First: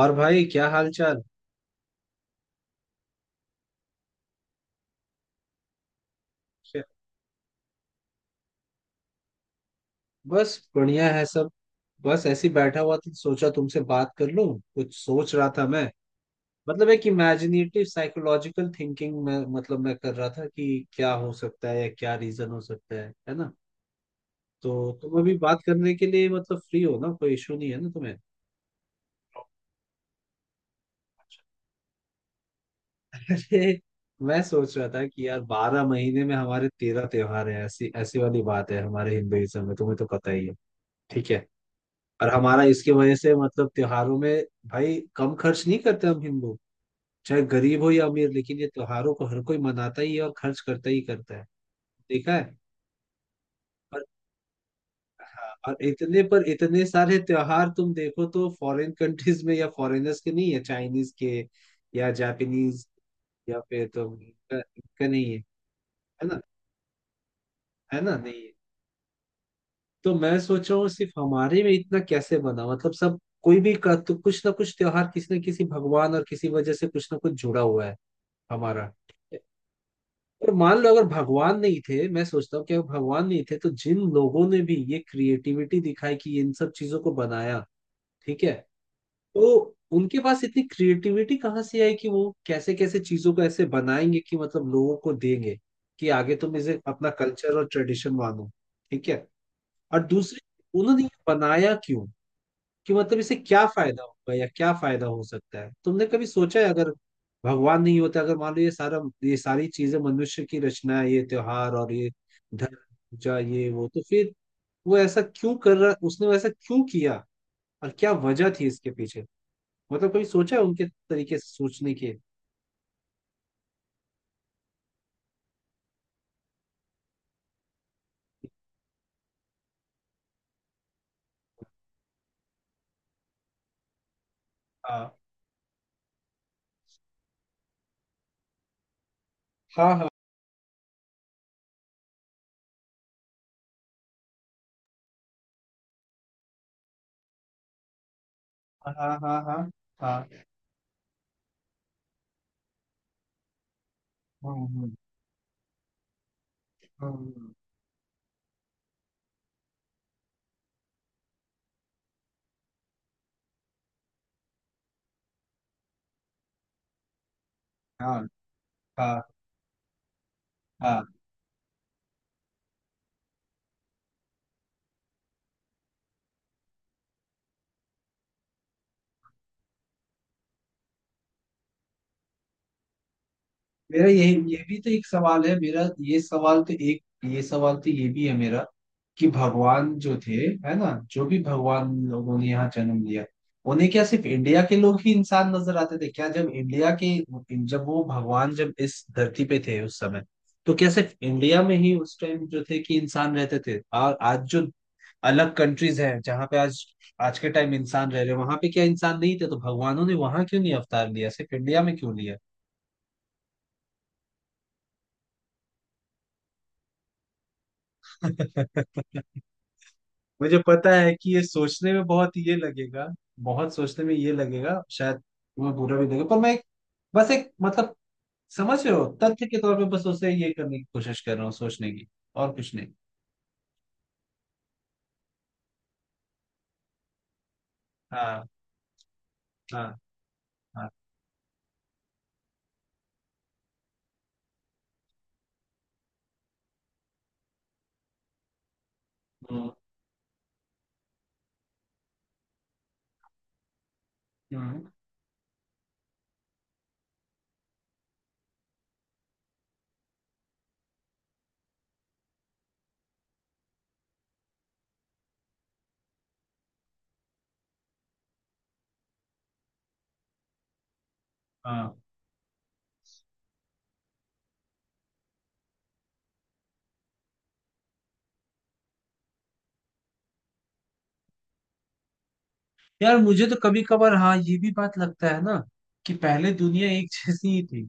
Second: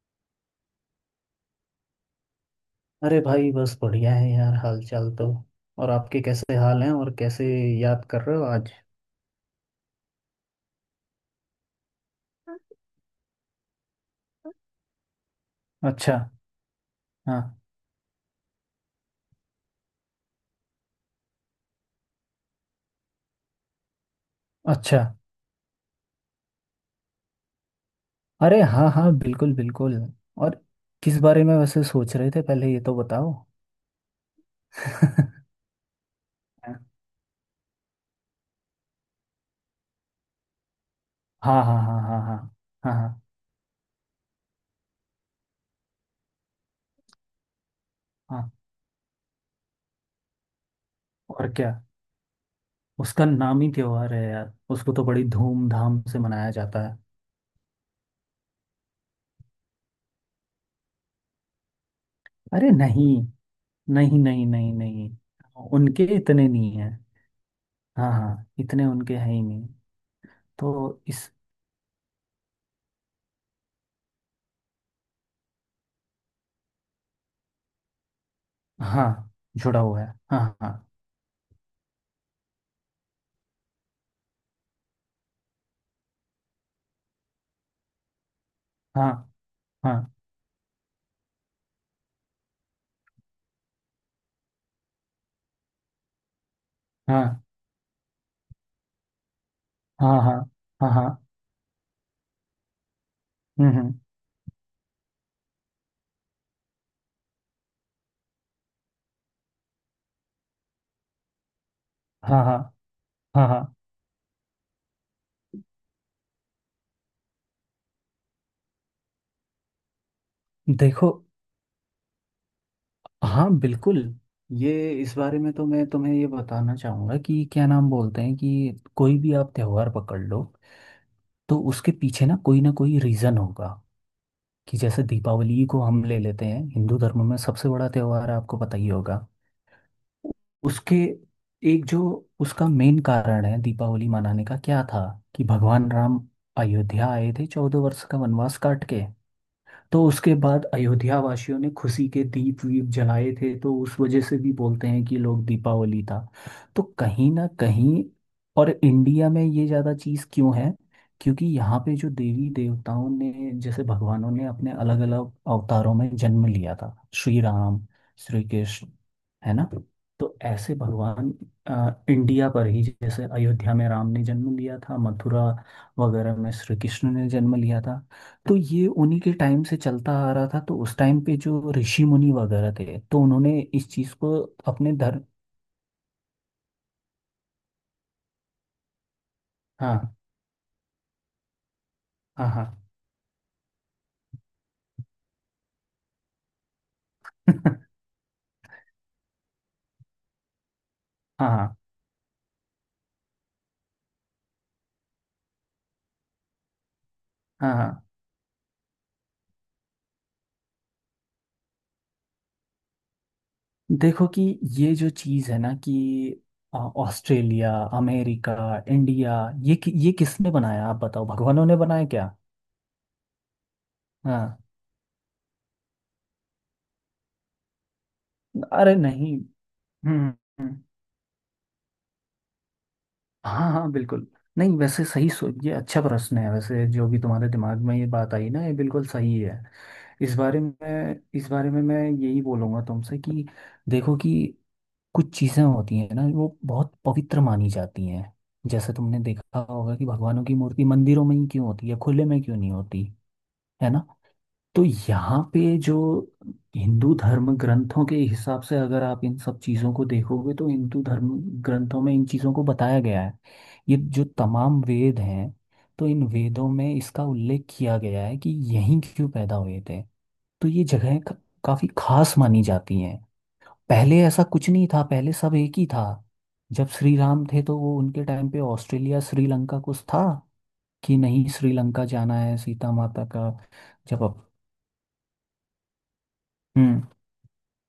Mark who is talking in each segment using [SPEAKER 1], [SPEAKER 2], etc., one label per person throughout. [SPEAKER 1] और भाई क्या हाल चाल।
[SPEAKER 2] अरे भाई, बस बढ़िया है यार, हाल चाल तो। और आपके कैसे हाल हैं? और कैसे याद कर रहे हो आज?
[SPEAKER 1] बस बढ़िया है सब। बस ऐसे ही बैठा हुआ था, सोचा तुमसे बात कर लूं। कुछ सोच रहा था मैं।
[SPEAKER 2] अच्छा।
[SPEAKER 1] मतलब एक
[SPEAKER 2] हाँ।
[SPEAKER 1] इमेजिनेटिव साइकोलॉजिकल थिंकिंग में, मतलब मैं कर रहा था कि क्या हो सकता है या क्या रीजन हो सकता है ना। तो
[SPEAKER 2] अच्छा।
[SPEAKER 1] तुम अभी बात करने के लिए मतलब फ्री हो ना, कोई इशू नहीं है ना तुम्हें।
[SPEAKER 2] अरे हाँ हाँ, बिल्कुल बिल्कुल। और किस बारे में वैसे सोच रहे थे, पहले ये तो बताओ।
[SPEAKER 1] अरे, मैं सोच रहा था कि यार बारह महीने में हमारे
[SPEAKER 2] हाँ
[SPEAKER 1] तेरह त्योहार है, ऐसी ऐसी वाली बात है हमारे हिंदुइज्म में, तुम्हें तो पता ही है। ठीक है।
[SPEAKER 2] हाँ हाँ हाँ। हाँ
[SPEAKER 1] और हमारा इसकी
[SPEAKER 2] हाँ हाँ
[SPEAKER 1] वजह से मतलब त्योहारों में भाई कम खर्च नहीं करते हम हिंदू। चाहे गरीब हो या अमीर,
[SPEAKER 2] हाँ।
[SPEAKER 1] लेकिन ये त्योहारों को हर कोई मनाता ही है और खर्च करता ही करता है।
[SPEAKER 2] और क्या।
[SPEAKER 1] देखा है।
[SPEAKER 2] उसका नाम ही
[SPEAKER 1] पर
[SPEAKER 2] त्योहार है यार, उसको तो बड़ी
[SPEAKER 1] हाँ, और
[SPEAKER 2] धूमधाम से
[SPEAKER 1] इतने पर
[SPEAKER 2] मनाया जाता
[SPEAKER 1] इतने
[SPEAKER 2] है।
[SPEAKER 1] सारे त्योहार तुम देखो तो फॉरेन कंट्रीज में या फॉरेनर्स के नहीं है, चाइनीज के या
[SPEAKER 2] अरे
[SPEAKER 1] जापानीज
[SPEAKER 2] नहीं।
[SPEAKER 1] या फिर तुम
[SPEAKER 2] नहीं नहीं
[SPEAKER 1] इनका,
[SPEAKER 2] नहीं
[SPEAKER 1] इनका
[SPEAKER 2] नहीं।
[SPEAKER 1] नहीं है।
[SPEAKER 2] उनके
[SPEAKER 1] है ना,
[SPEAKER 2] इतने नहीं है।
[SPEAKER 1] है
[SPEAKER 2] हाँ
[SPEAKER 1] ना, नहीं
[SPEAKER 2] हाँ,
[SPEAKER 1] है।
[SPEAKER 2] इतने उनके हैं ही नहीं।
[SPEAKER 1] तो मैं सोच रहा हूँ
[SPEAKER 2] तो
[SPEAKER 1] सिर्फ
[SPEAKER 2] इस।
[SPEAKER 1] हमारे में इतना कैसे बना। मतलब सब कोई भी का तो कुछ ना कुछ त्योहार किसी न किसी भगवान और किसी वजह से कुछ ना कुछ जुड़ा हुआ है हमारा।
[SPEAKER 2] हाँ, जुड़ा हुआ है
[SPEAKER 1] और
[SPEAKER 2] हाँ हाँ
[SPEAKER 1] मान लो अगर भगवान नहीं थे, मैं सोचता हूँ कि अगर भगवान नहीं थे तो जिन लोगों ने भी ये क्रिएटिविटी दिखाई कि इन सब चीजों को बनाया, ठीक है,
[SPEAKER 2] हाँ।
[SPEAKER 1] तो
[SPEAKER 2] हाँ।
[SPEAKER 1] उनके पास इतनी क्रिएटिविटी कहाँ से आई कि वो कैसे कैसे चीजों को ऐसे बनाएंगे कि मतलब लोगों को देंगे कि आगे तुम इसे अपना
[SPEAKER 2] हाँ
[SPEAKER 1] कल्चर और ट्रेडिशन मानो। ठीक है। और
[SPEAKER 2] हाँ हाँ
[SPEAKER 1] दूसरी,
[SPEAKER 2] हाँ
[SPEAKER 1] उन्होंने ये
[SPEAKER 2] हाँ।
[SPEAKER 1] बनाया क्यों, कि मतलब इसे क्या
[SPEAKER 2] हम्म।
[SPEAKER 1] फायदा होगा या क्या फायदा हो सकता है। तुमने कभी सोचा है अगर भगवान नहीं होता, अगर मान लो ये सारा, ये सारी चीजें मनुष्य की रचना है, ये त्योहार और ये
[SPEAKER 2] हाँ हाँ
[SPEAKER 1] धर्म पूजा
[SPEAKER 2] हाँ
[SPEAKER 1] ये
[SPEAKER 2] हाँ।
[SPEAKER 1] वो, तो फिर वो ऐसा क्यों कर रहा, उसने वो ऐसा क्यों किया और क्या वजह थी इसके पीछे। मतलब कभी सोचा है उनके
[SPEAKER 2] देखो।
[SPEAKER 1] तरीके से सोचने के।
[SPEAKER 2] हाँ, बिल्कुल। ये इस बारे में तो मैं तुम्हें ये बताना चाहूँगा कि क्या नाम बोलते हैं, कि कोई भी आप त्योहार पकड़ लो, तो उसके पीछे ना कोई रीज़न होगा। कि जैसे
[SPEAKER 1] हाँ
[SPEAKER 2] दीपावली को हम ले लेते हैं, हिंदू धर्म में सबसे बड़ा त्योहार है, आपको पता ही होगा।
[SPEAKER 1] हाँ हाँ
[SPEAKER 2] उसके एक जो उसका मेन कारण है दीपावली मनाने का, क्या था कि भगवान राम अयोध्या आए थे चौदह वर्ष का वनवास काट
[SPEAKER 1] हाँ
[SPEAKER 2] के।
[SPEAKER 1] हाँ हाँ
[SPEAKER 2] तो
[SPEAKER 1] हाँ
[SPEAKER 2] उसके बाद अयोध्या वासियों ने खुशी के दीप वीप जलाए थे, तो उस वजह से भी बोलते
[SPEAKER 1] हाँ
[SPEAKER 2] हैं कि लोग दीपावली था। तो कहीं ना
[SPEAKER 1] हाँ
[SPEAKER 2] कहीं। और इंडिया में ये ज़्यादा चीज़ क्यों है? क्योंकि यहाँ पे जो देवी देवताओं ने, जैसे भगवानों ने अपने अलग अलग अवतारों में जन्म लिया था। श्री राम,
[SPEAKER 1] हाँ
[SPEAKER 2] श्री कृष्ण,
[SPEAKER 1] हाँ
[SPEAKER 2] है ना। तो ऐसे
[SPEAKER 1] हाँ।
[SPEAKER 2] भगवान इंडिया पर ही, जैसे अयोध्या में राम ने जन्म लिया था, मथुरा वगैरह में श्री कृष्ण ने जन्म लिया था। तो ये उन्हीं के टाइम से चलता आ रहा था, तो उस टाइम पे जो ऋषि मुनि वगैरह थे, तो उन्होंने इस
[SPEAKER 1] मेरा
[SPEAKER 2] चीज
[SPEAKER 1] यही,
[SPEAKER 2] को
[SPEAKER 1] ये भी तो
[SPEAKER 2] अपने
[SPEAKER 1] एक
[SPEAKER 2] धर्म।
[SPEAKER 1] सवाल है मेरा, ये सवाल तो एक, ये सवाल तो ये भी है मेरा, कि भगवान जो
[SPEAKER 2] हाँ
[SPEAKER 1] थे, है ना, जो भी भगवान लोगों ने
[SPEAKER 2] हाँ हाँ।
[SPEAKER 1] यहाँ जन्म लिया, उन्हें क्या सिर्फ इंडिया के लोग ही इंसान नजर आते थे क्या? जब इंडिया के, जब वो भगवान जब इस धरती पे थे उस समय, तो क्या सिर्फ इंडिया में
[SPEAKER 2] हाँ
[SPEAKER 1] ही उस टाइम जो थे कि इंसान रहते थे, और आज जो अलग कंट्रीज हैं जहाँ पे आज, आज के
[SPEAKER 2] हाँ
[SPEAKER 1] टाइम
[SPEAKER 2] हाँ।
[SPEAKER 1] इंसान रह रहे, वहां पे क्या इंसान नहीं थे? तो भगवानों ने वहां क्यों नहीं अवतार लिया, सिर्फ इंडिया में क्यों लिया?
[SPEAKER 2] देखो कि ये जो चीज है ना कि ऑस्ट्रेलिया, अमेरिका, इंडिया, ये किसने
[SPEAKER 1] मुझे
[SPEAKER 2] बनाया?
[SPEAKER 1] पता
[SPEAKER 2] आप
[SPEAKER 1] है
[SPEAKER 2] बताओ,
[SPEAKER 1] कि ये
[SPEAKER 2] भगवानों ने
[SPEAKER 1] सोचने में
[SPEAKER 2] बनाया क्या?
[SPEAKER 1] बहुत ये लगेगा, बहुत सोचने में ये
[SPEAKER 2] हाँ।
[SPEAKER 1] लगेगा, शायद तुम्हें बुरा भी लगेगा, पर मैं एक, बस एक मतलब, समझ रहे
[SPEAKER 2] अरे
[SPEAKER 1] हो,
[SPEAKER 2] नहीं।
[SPEAKER 1] तथ्य के तौर पे बस
[SPEAKER 2] हम्म।
[SPEAKER 1] उसे ये
[SPEAKER 2] हम्म।
[SPEAKER 1] करने की कोशिश कर रहा हूँ सोचने की, और कुछ नहीं।
[SPEAKER 2] हाँ हाँ, बिल्कुल। नहीं वैसे सही, सो ये अच्छा प्रश्न है वैसे, जो भी तुम्हारे दिमाग में ये बात
[SPEAKER 1] हाँ
[SPEAKER 2] आई ना, ये बिल्कुल सही है।
[SPEAKER 1] हाँ
[SPEAKER 2] इस बारे
[SPEAKER 1] हाँ।
[SPEAKER 2] में, इस बारे में मैं यही बोलूँगा तुमसे कि देखो कि कुछ चीज़ें होती हैं ना, वो बहुत पवित्र मानी जाती हैं। जैसे तुमने देखा
[SPEAKER 1] हम्म
[SPEAKER 2] होगा कि भगवानों की मूर्ति मंदिरों में ही क्यों होती है, खुले में क्यों नहीं होती, है ना।
[SPEAKER 1] हम्म।
[SPEAKER 2] तो यहाँ पे जो हिंदू धर्म ग्रंथों के हिसाब से अगर आप इन सब चीज़ों को देखोगे, तो हिंदू धर्म ग्रंथों में इन चीज़ों को बताया गया है। ये जो तमाम वेद हैं, तो इन वेदों में इसका उल्लेख किया गया है कि यहीं क्यों पैदा हुए थे। तो ये जगहें काफ़ी
[SPEAKER 1] हाँ।
[SPEAKER 2] खास मानी जाती हैं। पहले ऐसा कुछ नहीं था, पहले सब एक ही था। जब श्री राम थे तो वो उनके टाइम पे ऑस्ट्रेलिया, श्रीलंका कुछ था कि नहीं, श्रीलंका जाना है सीता
[SPEAKER 1] यार
[SPEAKER 2] माता
[SPEAKER 1] मुझे
[SPEAKER 2] का।
[SPEAKER 1] तो कभी कभार
[SPEAKER 2] जब।
[SPEAKER 1] हाँ ये भी बात लगता है ना, कि पहले दुनिया
[SPEAKER 2] अब।
[SPEAKER 1] एक जैसी ही थी।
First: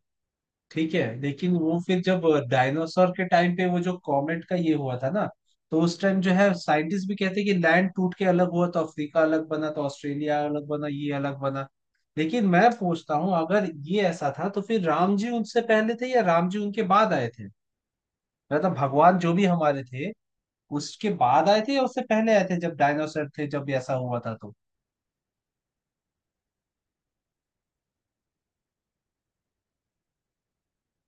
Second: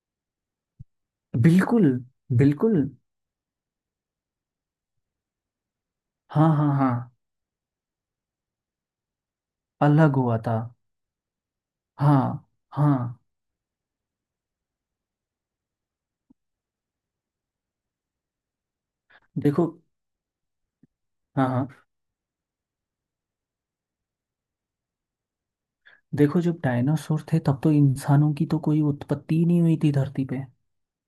[SPEAKER 1] ठीक है, लेकिन वो
[SPEAKER 2] बिल्कुल
[SPEAKER 1] फिर जब
[SPEAKER 2] बिल्कुल।
[SPEAKER 1] डायनासोर के टाइम पे वो जो कॉमेट का ये हुआ था ना, तो उस टाइम जो
[SPEAKER 2] हाँ
[SPEAKER 1] है
[SPEAKER 2] हाँ हाँ,
[SPEAKER 1] साइंटिस्ट भी कहते हैं कि लैंड टूट के अलग हुआ, तो अफ्रीका अलग बना, तो
[SPEAKER 2] अलग हुआ
[SPEAKER 1] ऑस्ट्रेलिया
[SPEAKER 2] था।
[SPEAKER 1] अलग बना, ये अलग बना।
[SPEAKER 2] हाँ
[SPEAKER 1] लेकिन मैं पूछता
[SPEAKER 2] हाँ।
[SPEAKER 1] हूँ अगर ये ऐसा था तो फिर राम जी उनसे पहले थे या राम जी उनके बाद आए थे? मतलब भगवान जो भी
[SPEAKER 2] देखो।
[SPEAKER 1] हमारे थे, उसके
[SPEAKER 2] हाँ
[SPEAKER 1] बाद आए
[SPEAKER 2] हाँ।
[SPEAKER 1] थे या उससे पहले आए थे, जब डायनासोर थे, जब ऐसा हुआ था तो?
[SPEAKER 2] देखो, जब डायनासोर थे तब तो इंसानों की तो कोई उत्पत्ति ही नहीं हुई थी धरती पे,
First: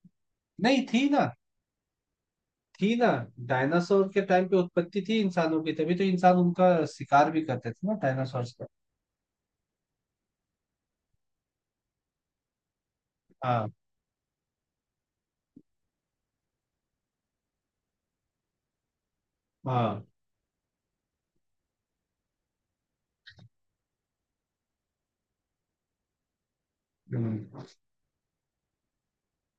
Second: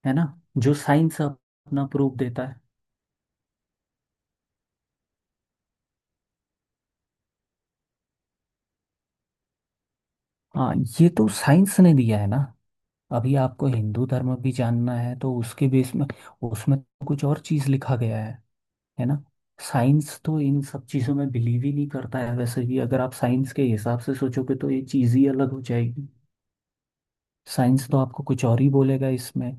[SPEAKER 2] है ना। जो
[SPEAKER 1] नहीं थी
[SPEAKER 2] साइंस
[SPEAKER 1] ना,
[SPEAKER 2] अपना प्रूफ देता है।
[SPEAKER 1] थी ना। डायनासोर के टाइम पे उत्पत्ति थी इंसानों की, तभी तो इंसान उनका शिकार भी करते थे ना डायनासोर।
[SPEAKER 2] हाँ, ये तो साइंस ने दिया है ना। अभी आपको
[SPEAKER 1] हाँ
[SPEAKER 2] हिंदू धर्म भी जानना है तो उसके बेस में, उसमें तो कुछ और चीज़ लिखा गया है ना।
[SPEAKER 1] हाँ।
[SPEAKER 2] साइंस तो इन सब चीज़ों में बिलीव ही नहीं करता है, वैसे भी अगर आप साइंस के हिसाब से सोचोगे तो ये चीज़ ही अलग हो जाएगी।
[SPEAKER 1] हम्म
[SPEAKER 2] साइंस तो आपको कुछ और ही बोलेगा इसमें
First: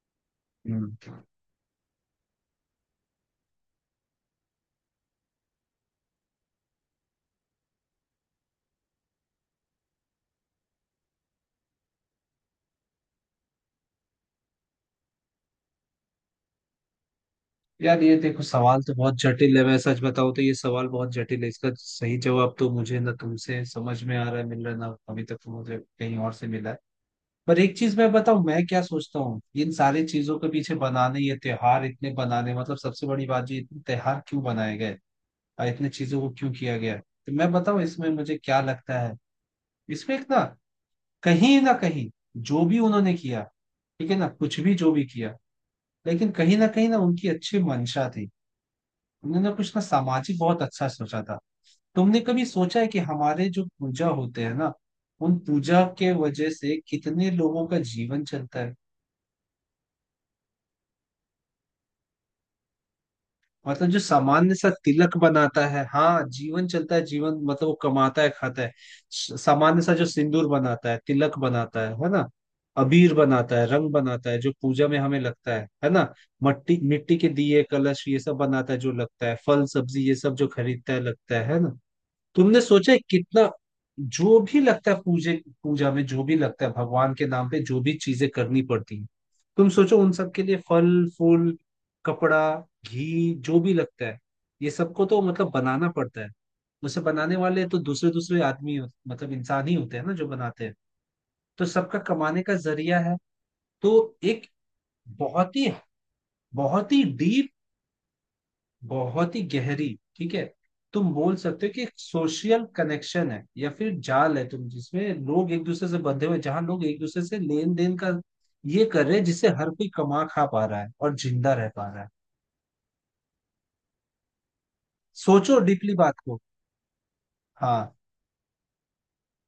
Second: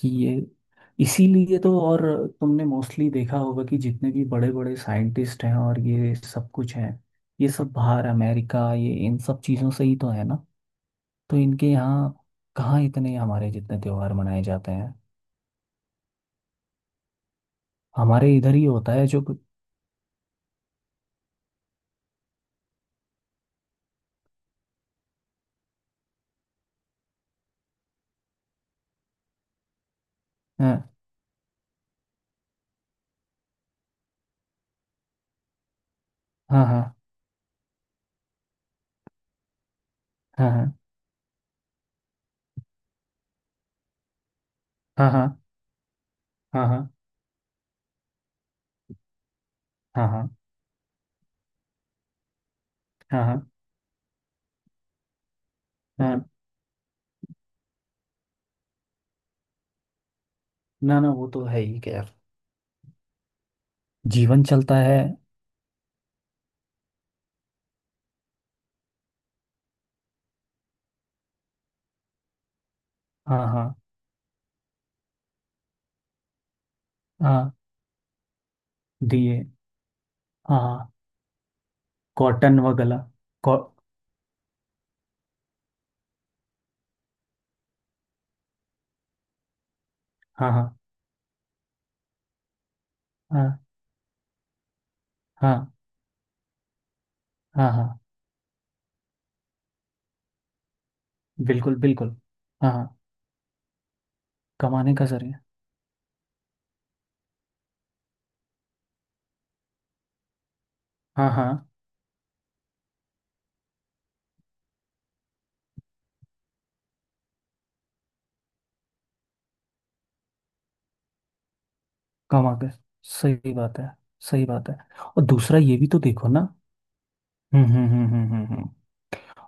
[SPEAKER 2] कि ये।
[SPEAKER 1] हम्म।
[SPEAKER 2] इसीलिए तो। और तुमने मोस्टली देखा होगा कि जितने भी बड़े बड़े साइंटिस्ट हैं और ये सब कुछ हैं, ये सब बाहर अमेरिका, ये इन सब चीज़ों से ही तो है ना। तो इनके यहाँ कहाँ इतने हमारे जितने त्योहार मनाए जाते हैं।
[SPEAKER 1] यार ये
[SPEAKER 2] हमारे
[SPEAKER 1] देखो
[SPEAKER 2] इधर ही
[SPEAKER 1] सवाल
[SPEAKER 2] होता
[SPEAKER 1] तो
[SPEAKER 2] है
[SPEAKER 1] बहुत
[SPEAKER 2] जो कुछ।
[SPEAKER 1] जटिल है, मैं सच बताऊं तो ये सवाल बहुत जटिल है, इसका सही जवाब तो मुझे ना तुमसे समझ में आ रहा है, मिल रहा है ना अभी तक, तो मुझे कहीं और से मिला है। पर एक चीज मैं बताऊं, मैं क्या सोचता हूँ इन सारी चीजों के पीछे
[SPEAKER 2] हाँ
[SPEAKER 1] बनाने ये त्योहार इतने बनाने, मतलब सबसे बड़ी बात जो इतने त्योहार क्यों बनाए गए और इतने चीजों को क्यों
[SPEAKER 2] हाँ।
[SPEAKER 1] किया
[SPEAKER 2] हाँ
[SPEAKER 1] गया है? तो मैं बताऊं इसमें मुझे क्या लगता है। इसमें एक ना,
[SPEAKER 2] हाँ।
[SPEAKER 1] कहीं ना कहीं, जो भी उन्होंने किया, ठीक है ना, कुछ भी जो भी
[SPEAKER 2] हाँ हाँ।
[SPEAKER 1] किया, लेकिन
[SPEAKER 2] हाँ
[SPEAKER 1] कहीं
[SPEAKER 2] हाँ।
[SPEAKER 1] ना उनकी अच्छी मंशा थी। उन्होंने कुछ ना
[SPEAKER 2] हाँ हाँ।
[SPEAKER 1] सामाजिक बहुत अच्छा सोचा था। तुमने कभी सोचा है कि
[SPEAKER 2] हाँ
[SPEAKER 1] हमारे
[SPEAKER 2] हाँ।
[SPEAKER 1] जो पूजा होते हैं ना, उन पूजा के
[SPEAKER 2] हाँ।
[SPEAKER 1] वजह से कितने लोगों का जीवन चलता है।
[SPEAKER 2] ना ना, वो तो है ही खैर।
[SPEAKER 1] मतलब जो
[SPEAKER 2] जीवन
[SPEAKER 1] सामान्य सा
[SPEAKER 2] चलता है।
[SPEAKER 1] तिलक बनाता है, हाँ, जीवन चलता है, जीवन मतलब वो कमाता है खाता है। सामान्य सा जो सिंदूर बनाता है, तिलक बनाता है ना, अबीर
[SPEAKER 2] हाँ
[SPEAKER 1] बनाता है,
[SPEAKER 2] हाँ
[SPEAKER 1] रंग बनाता है, जो पूजा में हमें लगता है ना, मट्टी मिट्टी के
[SPEAKER 2] हाँ।
[SPEAKER 1] दिए कलश ये सब बनाता है जो लगता है,
[SPEAKER 2] दिए।
[SPEAKER 1] फल सब्जी ये सब जो
[SPEAKER 2] हाँ हाँ।
[SPEAKER 1] खरीदता है लगता है ना।
[SPEAKER 2] कॉटन
[SPEAKER 1] तुमने
[SPEAKER 2] व
[SPEAKER 1] सोचा
[SPEAKER 2] गला।
[SPEAKER 1] है कितना
[SPEAKER 2] कॉ।
[SPEAKER 1] जो भी लगता है पूजे पूजा में जो भी लगता है, भगवान के नाम पे जो भी चीजें करनी पड़ती हैं, तुम सोचो उन सब के
[SPEAKER 2] हाँ
[SPEAKER 1] लिए,
[SPEAKER 2] हाँ।
[SPEAKER 1] फल, फूल, कपड़ा, घी, जो
[SPEAKER 2] हाँ
[SPEAKER 1] भी लगता है, ये सबको तो मतलब
[SPEAKER 2] हाँ।
[SPEAKER 1] बनाना पड़ता है। उसे बनाने वाले
[SPEAKER 2] हाँ
[SPEAKER 1] तो
[SPEAKER 2] हाँ,
[SPEAKER 1] दूसरे दूसरे मतलब इंसान ही होते हैं ना जो बनाते हैं। तो
[SPEAKER 2] बिल्कुल
[SPEAKER 1] सबका
[SPEAKER 2] बिल्कुल।
[SPEAKER 1] कमाने का
[SPEAKER 2] हाँ हाँ।
[SPEAKER 1] जरिया है। तो एक
[SPEAKER 2] कमाने का जरिया।
[SPEAKER 1] बहुत ही, बहुत ही डीप, बहुत ही गहरी, ठीक है। तुम
[SPEAKER 2] हाँ
[SPEAKER 1] बोल
[SPEAKER 2] हाँ।
[SPEAKER 1] सकते हो कि एक सोशल कनेक्शन है या फिर जाल है तुम, जिसमें लोग एक दूसरे से बंधे हुए हैं, जहां लोग एक दूसरे से लेन देन का ये कर रहे हैं, जिससे हर कोई कमा खा पा रहा है और जिंदा रह पा रहा है।
[SPEAKER 2] कमा के, सही बात है, सही बात है। और दूसरा
[SPEAKER 1] सोचो
[SPEAKER 2] ये भी
[SPEAKER 1] डीपली
[SPEAKER 2] तो
[SPEAKER 1] बात
[SPEAKER 2] देखो
[SPEAKER 1] को।
[SPEAKER 2] ना। हम्म हम्म
[SPEAKER 1] हाँ
[SPEAKER 2] हम्म हम्म हम्म हम्म।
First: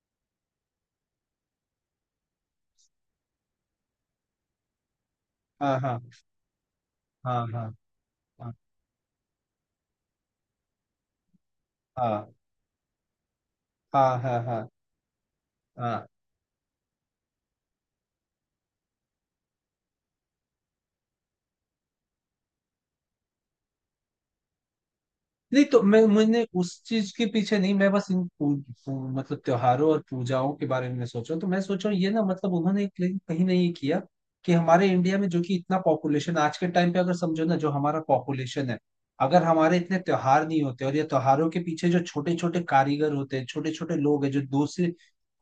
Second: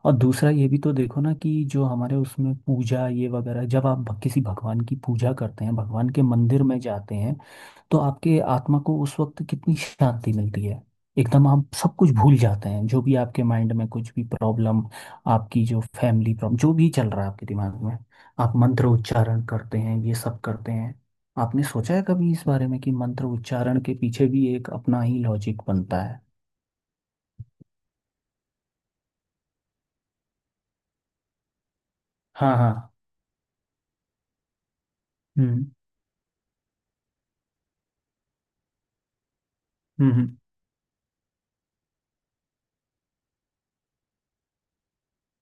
[SPEAKER 2] और दूसरा ये भी तो देखो ना कि जो हमारे उसमें पूजा ये वगैरह, जब आप किसी भगवान की पूजा करते हैं,
[SPEAKER 1] हाँ हाँ
[SPEAKER 2] भगवान के मंदिर में जाते हैं,
[SPEAKER 1] हाँ हाँ
[SPEAKER 2] तो आपके
[SPEAKER 1] हाँ
[SPEAKER 2] आत्मा को उस वक्त कितनी शांति मिलती है। एकदम आप सब कुछ
[SPEAKER 1] हाँ
[SPEAKER 2] भूल जाते हैं, जो भी आपके माइंड में कुछ
[SPEAKER 1] हाँ
[SPEAKER 2] भी
[SPEAKER 1] हाँ हाँ
[SPEAKER 2] प्रॉब्लम, आपकी जो
[SPEAKER 1] हाँ।
[SPEAKER 2] फैमिली प्रॉब्लम जो भी चल रहा है आपके दिमाग में। आप मंत्र उच्चारण करते हैं, ये सब करते हैं। आपने सोचा है कभी इस बारे में कि मंत्र उच्चारण के पीछे भी एक अपना ही लॉजिक
[SPEAKER 1] नहीं तो मैं,
[SPEAKER 2] बनता है?
[SPEAKER 1] मैंने उस चीज के पीछे नहीं, मैं बस इन पू, पू, मतलब त्योहारों और पूजाओं के बारे में मैं सोच रहा हूँ। तो मैं सोच रहा हूँ ये ना, मतलब
[SPEAKER 2] हाँ
[SPEAKER 1] उन्होंने एक,
[SPEAKER 2] हाँ।
[SPEAKER 1] लेकिन कहीं नहीं ये किया, कि हमारे इंडिया में जो कि
[SPEAKER 2] हम्म
[SPEAKER 1] इतना पॉपुलेशन आज के टाइम पे, अगर समझो ना जो हमारा पॉपुलेशन है, अगर हमारे इतने
[SPEAKER 2] हम्म हम्म
[SPEAKER 1] त्योहार नहीं होते और ये त्योहारों के पीछे जो छोटे छोटे कारीगर होते हैं, छोटे छोटे लोग हैं जो दूसरे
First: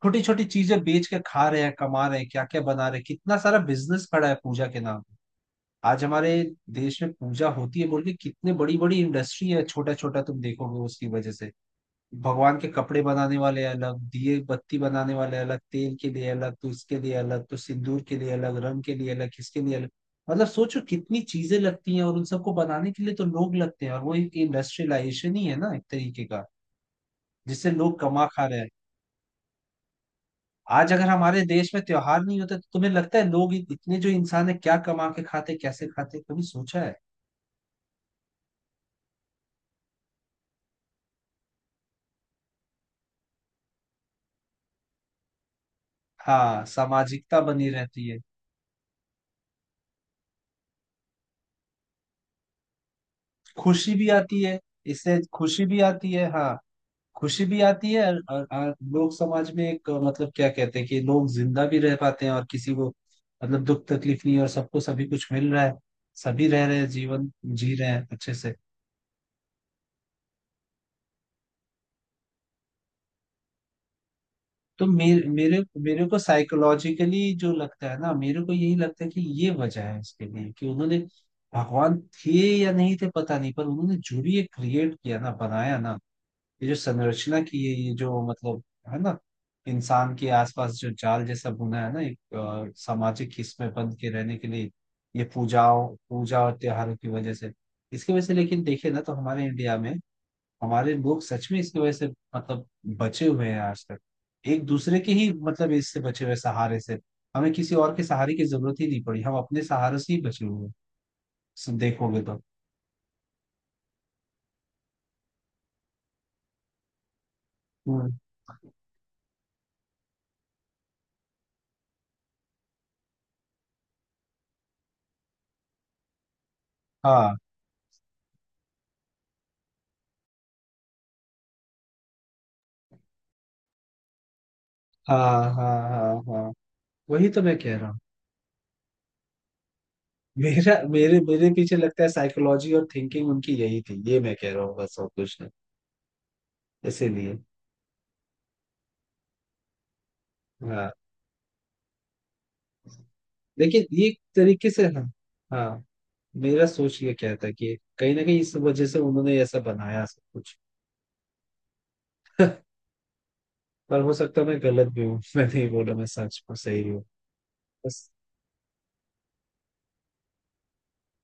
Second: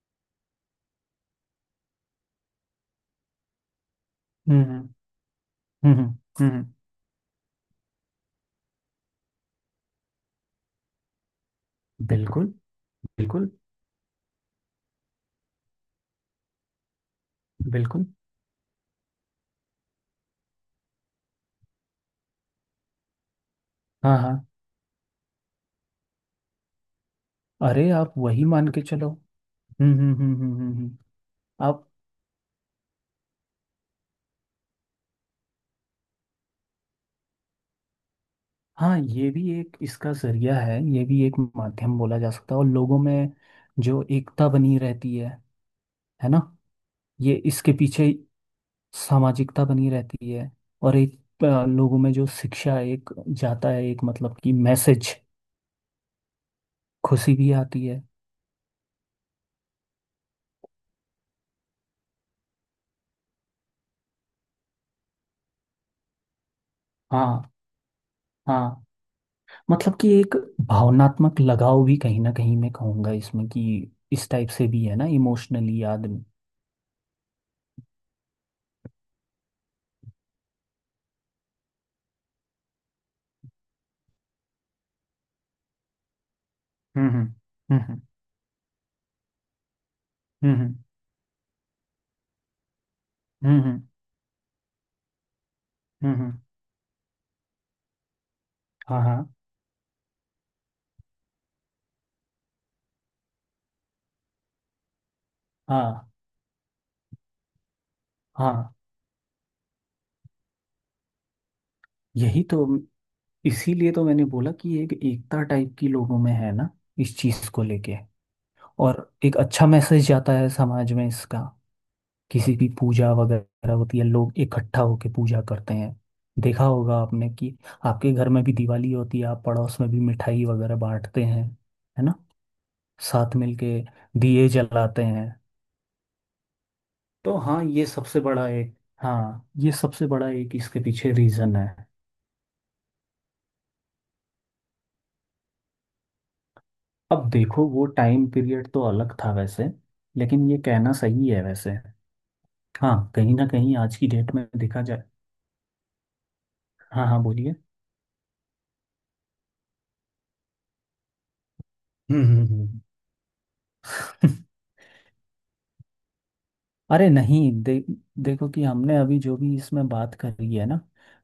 [SPEAKER 1] छोटी छोटी चीजें बेच के खा रहे हैं, कमा रहे हैं, क्या क्या बना रहे हैं, कितना सारा बिजनेस खड़ा है पूजा के
[SPEAKER 2] हम्म
[SPEAKER 1] नाम। आज हमारे
[SPEAKER 2] हम्म।
[SPEAKER 1] देश में पूजा होती है बोल के कितने बड़ी बड़ी इंडस्ट्री है, छोटा छोटा तुम देखोगे उसकी वजह से,
[SPEAKER 2] बिल्कुल
[SPEAKER 1] भगवान के कपड़े बनाने
[SPEAKER 2] बिल्कुल
[SPEAKER 1] वाले अलग, दिए बत्ती बनाने वाले अलग, तेल के लिए अलग, तो इसके लिए अलग, तो सिंदूर
[SPEAKER 2] बिल्कुल।
[SPEAKER 1] के लिए अलग, रंग के लिए अलग, किसके लिए अलग। मतलब सोचो कितनी चीजें लगती हैं, और उन सबको बनाने के लिए तो लोग लगते हैं, और वो
[SPEAKER 2] हाँ हाँ।
[SPEAKER 1] एक इंडस्ट्रियलाइजेशन ही है ना एक तरीके का, जिससे
[SPEAKER 2] अरे
[SPEAKER 1] लोग
[SPEAKER 2] आप
[SPEAKER 1] कमा
[SPEAKER 2] वही
[SPEAKER 1] खा रहे हैं।
[SPEAKER 2] मान के चलो। हम्म हम्म हम्म हम्म हम्म
[SPEAKER 1] आज
[SPEAKER 2] हम्म।
[SPEAKER 1] अगर हमारे देश में
[SPEAKER 2] आप।
[SPEAKER 1] त्योहार नहीं होते तो तुम्हें लगता है लोग इतने जो इंसान है क्या कमा के खाते, कैसे खाते, कभी सोचा है?
[SPEAKER 2] हाँ, ये भी एक इसका जरिया है, ये भी एक माध्यम बोला जा सकता है। और लोगों में जो एकता बनी रहती है ना।
[SPEAKER 1] हाँ,
[SPEAKER 2] ये
[SPEAKER 1] सामाजिकता बनी
[SPEAKER 2] इसके
[SPEAKER 1] रहती
[SPEAKER 2] पीछे।
[SPEAKER 1] है,
[SPEAKER 2] सामाजिकता बनी रहती है। और एक लोगों में जो शिक्षा एक जाता है,
[SPEAKER 1] खुशी
[SPEAKER 2] एक
[SPEAKER 1] भी
[SPEAKER 2] मतलब
[SPEAKER 1] आती
[SPEAKER 2] कि
[SPEAKER 1] है,
[SPEAKER 2] मैसेज।
[SPEAKER 1] इससे खुशी भी आती है, हाँ,
[SPEAKER 2] खुशी
[SPEAKER 1] खुशी
[SPEAKER 2] भी
[SPEAKER 1] भी
[SPEAKER 2] आती
[SPEAKER 1] आती
[SPEAKER 2] है।
[SPEAKER 1] है। और लोग समाज में एक मतलब क्या कहते हैं कि लोग जिंदा भी रह पाते हैं और किसी को मतलब दुख तकलीफ नहीं है और सबको सभी कुछ मिल रहा है, सभी रह रहे हैं, जीवन
[SPEAKER 2] हाँ
[SPEAKER 1] जी रहे हैं अच्छे से।
[SPEAKER 2] हाँ। मतलब कि एक भावनात्मक लगाव भी कहीं ना कहीं, मैं कहूँगा इसमें कि इस टाइप से भी
[SPEAKER 1] तो
[SPEAKER 2] है ना
[SPEAKER 1] मेरे मेरे
[SPEAKER 2] इमोशनली
[SPEAKER 1] मेरे को
[SPEAKER 2] आदमी।
[SPEAKER 1] साइकोलॉजिकली जो लगता है ना, मेरे को यही लगता है कि ये वजह है इसके लिए, कि उन्होंने भगवान थे या नहीं थे पता नहीं, पर उन्होंने जो भी ये क्रिएट किया ना, बनाया ना, ये जो
[SPEAKER 2] हम्म हम्म
[SPEAKER 1] संरचना की है, ये
[SPEAKER 2] हम्म
[SPEAKER 1] जो मतलब, है ना, इंसान के आसपास
[SPEAKER 2] हम्म
[SPEAKER 1] जो जाल जैसा बुना है ना, एक सामाजिक इसमें
[SPEAKER 2] हम्म
[SPEAKER 1] बंध के रहने के लिए, ये
[SPEAKER 2] हम्म।
[SPEAKER 1] पूजा और त्योहारों की वजह से, इसकी वजह से, लेकिन देखे ना
[SPEAKER 2] हाँ
[SPEAKER 1] तो
[SPEAKER 2] हाँ
[SPEAKER 1] हमारे इंडिया में हमारे लोग सच में इसकी वजह से, मतलब, बचे हुए हैं आज तक। एक दूसरे के ही मतलब इससे
[SPEAKER 2] हाँ
[SPEAKER 1] बचे हुए हैं, सहारे से। हमें किसी और के सहारे की
[SPEAKER 2] हाँ।
[SPEAKER 1] जरूरत ही नहीं पड़ी, हम अपने सहारे से ही बचे हुए हैं। सो देखोगे तो।
[SPEAKER 2] यही तो। इसीलिए तो मैंने बोला कि एक एकता टाइप की लोगों में है ना, इस चीज़ को लेके।
[SPEAKER 1] हम्म।
[SPEAKER 2] और एक अच्छा मैसेज जाता है समाज में इसका। किसी की पूजा वगैरह होती है, लोग इकट्ठा होके पूजा करते हैं। देखा होगा आपने
[SPEAKER 1] हाँ
[SPEAKER 2] कि आपके घर में भी दिवाली होती है, आप पड़ोस में भी मिठाई वगैरह बांटते हैं, है ना। साथ मिलके दिए जलाते
[SPEAKER 1] हाँ
[SPEAKER 2] हैं।
[SPEAKER 1] हाँ हाँ हाँ। वही
[SPEAKER 2] तो
[SPEAKER 1] तो मैं
[SPEAKER 2] हाँ,
[SPEAKER 1] कह
[SPEAKER 2] ये
[SPEAKER 1] रहा हूँ।
[SPEAKER 2] सबसे बड़ा एक, हाँ ये सबसे बड़ा एक
[SPEAKER 1] मेरा
[SPEAKER 2] इसके पीछे
[SPEAKER 1] मेरे मेरे
[SPEAKER 2] रीजन
[SPEAKER 1] पीछे
[SPEAKER 2] है।
[SPEAKER 1] लगता है साइकोलॉजी और थिंकिंग उनकी यही थी, ये मैं कह रहा हूँ, बस और कुछ नहीं।
[SPEAKER 2] अब
[SPEAKER 1] इसीलिए।
[SPEAKER 2] देखो वो टाइम पीरियड तो अलग था वैसे, लेकिन ये
[SPEAKER 1] हाँ।
[SPEAKER 2] कहना सही है वैसे। हाँ, कहीं ना कहीं
[SPEAKER 1] लेकिन
[SPEAKER 2] आज
[SPEAKER 1] ये
[SPEAKER 2] की
[SPEAKER 1] एक
[SPEAKER 2] डेट में
[SPEAKER 1] तरीके
[SPEAKER 2] देखा
[SPEAKER 1] से, हाँ,
[SPEAKER 2] जाए।
[SPEAKER 1] हाँ। मेरा सोच
[SPEAKER 2] हाँ
[SPEAKER 1] ये
[SPEAKER 2] हाँ,
[SPEAKER 1] क्या था
[SPEAKER 2] बोलिए।
[SPEAKER 1] कि कहीं ना कहीं इस वजह से उन्होंने ऐसा बनाया सब कुछ।
[SPEAKER 2] हम्म हम्म
[SPEAKER 1] पर हो
[SPEAKER 2] हम्म।
[SPEAKER 1] सकता है मैं गलत भी हूँ। मैं नहीं बोला मैं सच में सही हूँ।
[SPEAKER 2] अरे नहीं
[SPEAKER 1] बस।
[SPEAKER 2] देखो कि हमने अभी जो भी इसमें बात करी है ना,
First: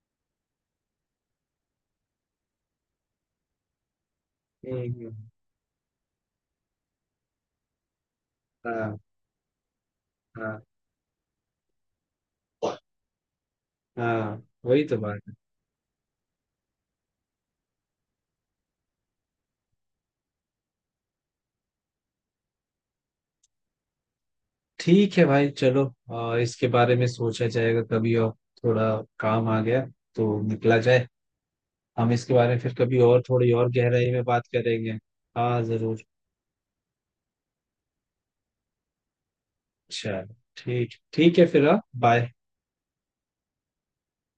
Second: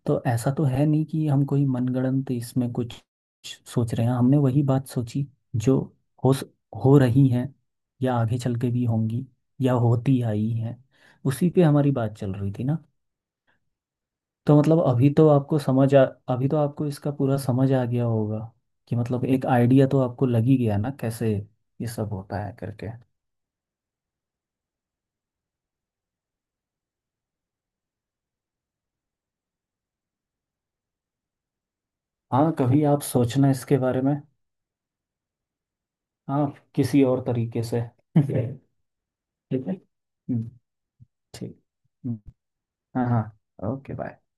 [SPEAKER 2] तो ऐसा तो है नहीं कि हम कोई मनगढ़ंत इसमें कुछ सोच रहे हैं। हमने वही
[SPEAKER 1] हम्म,
[SPEAKER 2] बात
[SPEAKER 1] हम्म,
[SPEAKER 2] सोची जो हो स- हो रही है, या आगे चल के भी
[SPEAKER 1] हाँ
[SPEAKER 2] होंगी, या होती आई
[SPEAKER 1] हाँ
[SPEAKER 2] है। उसी पे हमारी बात चल रही थी ना।
[SPEAKER 1] हाँ।
[SPEAKER 2] तो मतलब
[SPEAKER 1] वही तो बात है।
[SPEAKER 2] अभी तो आपको इसका पूरा समझ आ गया होगा कि मतलब एक आइडिया तो आपको लग ही गया ना, कैसे ये सब होता है करके।
[SPEAKER 1] ठीक है भाई, चलो। इसके बारे में सोचा जाएगा कभी और। थोड़ा काम आ गया, तो निकला जाए। हम इसके
[SPEAKER 2] हाँ,
[SPEAKER 1] बारे में फिर
[SPEAKER 2] कभी
[SPEAKER 1] कभी
[SPEAKER 2] आप
[SPEAKER 1] और
[SPEAKER 2] सोचना
[SPEAKER 1] थोड़ी और
[SPEAKER 2] इसके बारे
[SPEAKER 1] गहराई
[SPEAKER 2] में।
[SPEAKER 1] में बात करेंगे। हाँ जरूर।
[SPEAKER 2] हाँ, किसी और तरीके से। ठीक है, ठीक है।
[SPEAKER 1] चलो
[SPEAKER 2] हम्म।
[SPEAKER 1] ठीक, ठीक है
[SPEAKER 2] ठीक।
[SPEAKER 1] फिर, हाँ।
[SPEAKER 2] हम्म।
[SPEAKER 1] बाय।
[SPEAKER 2] हाँ हाँ, ओके, बाय।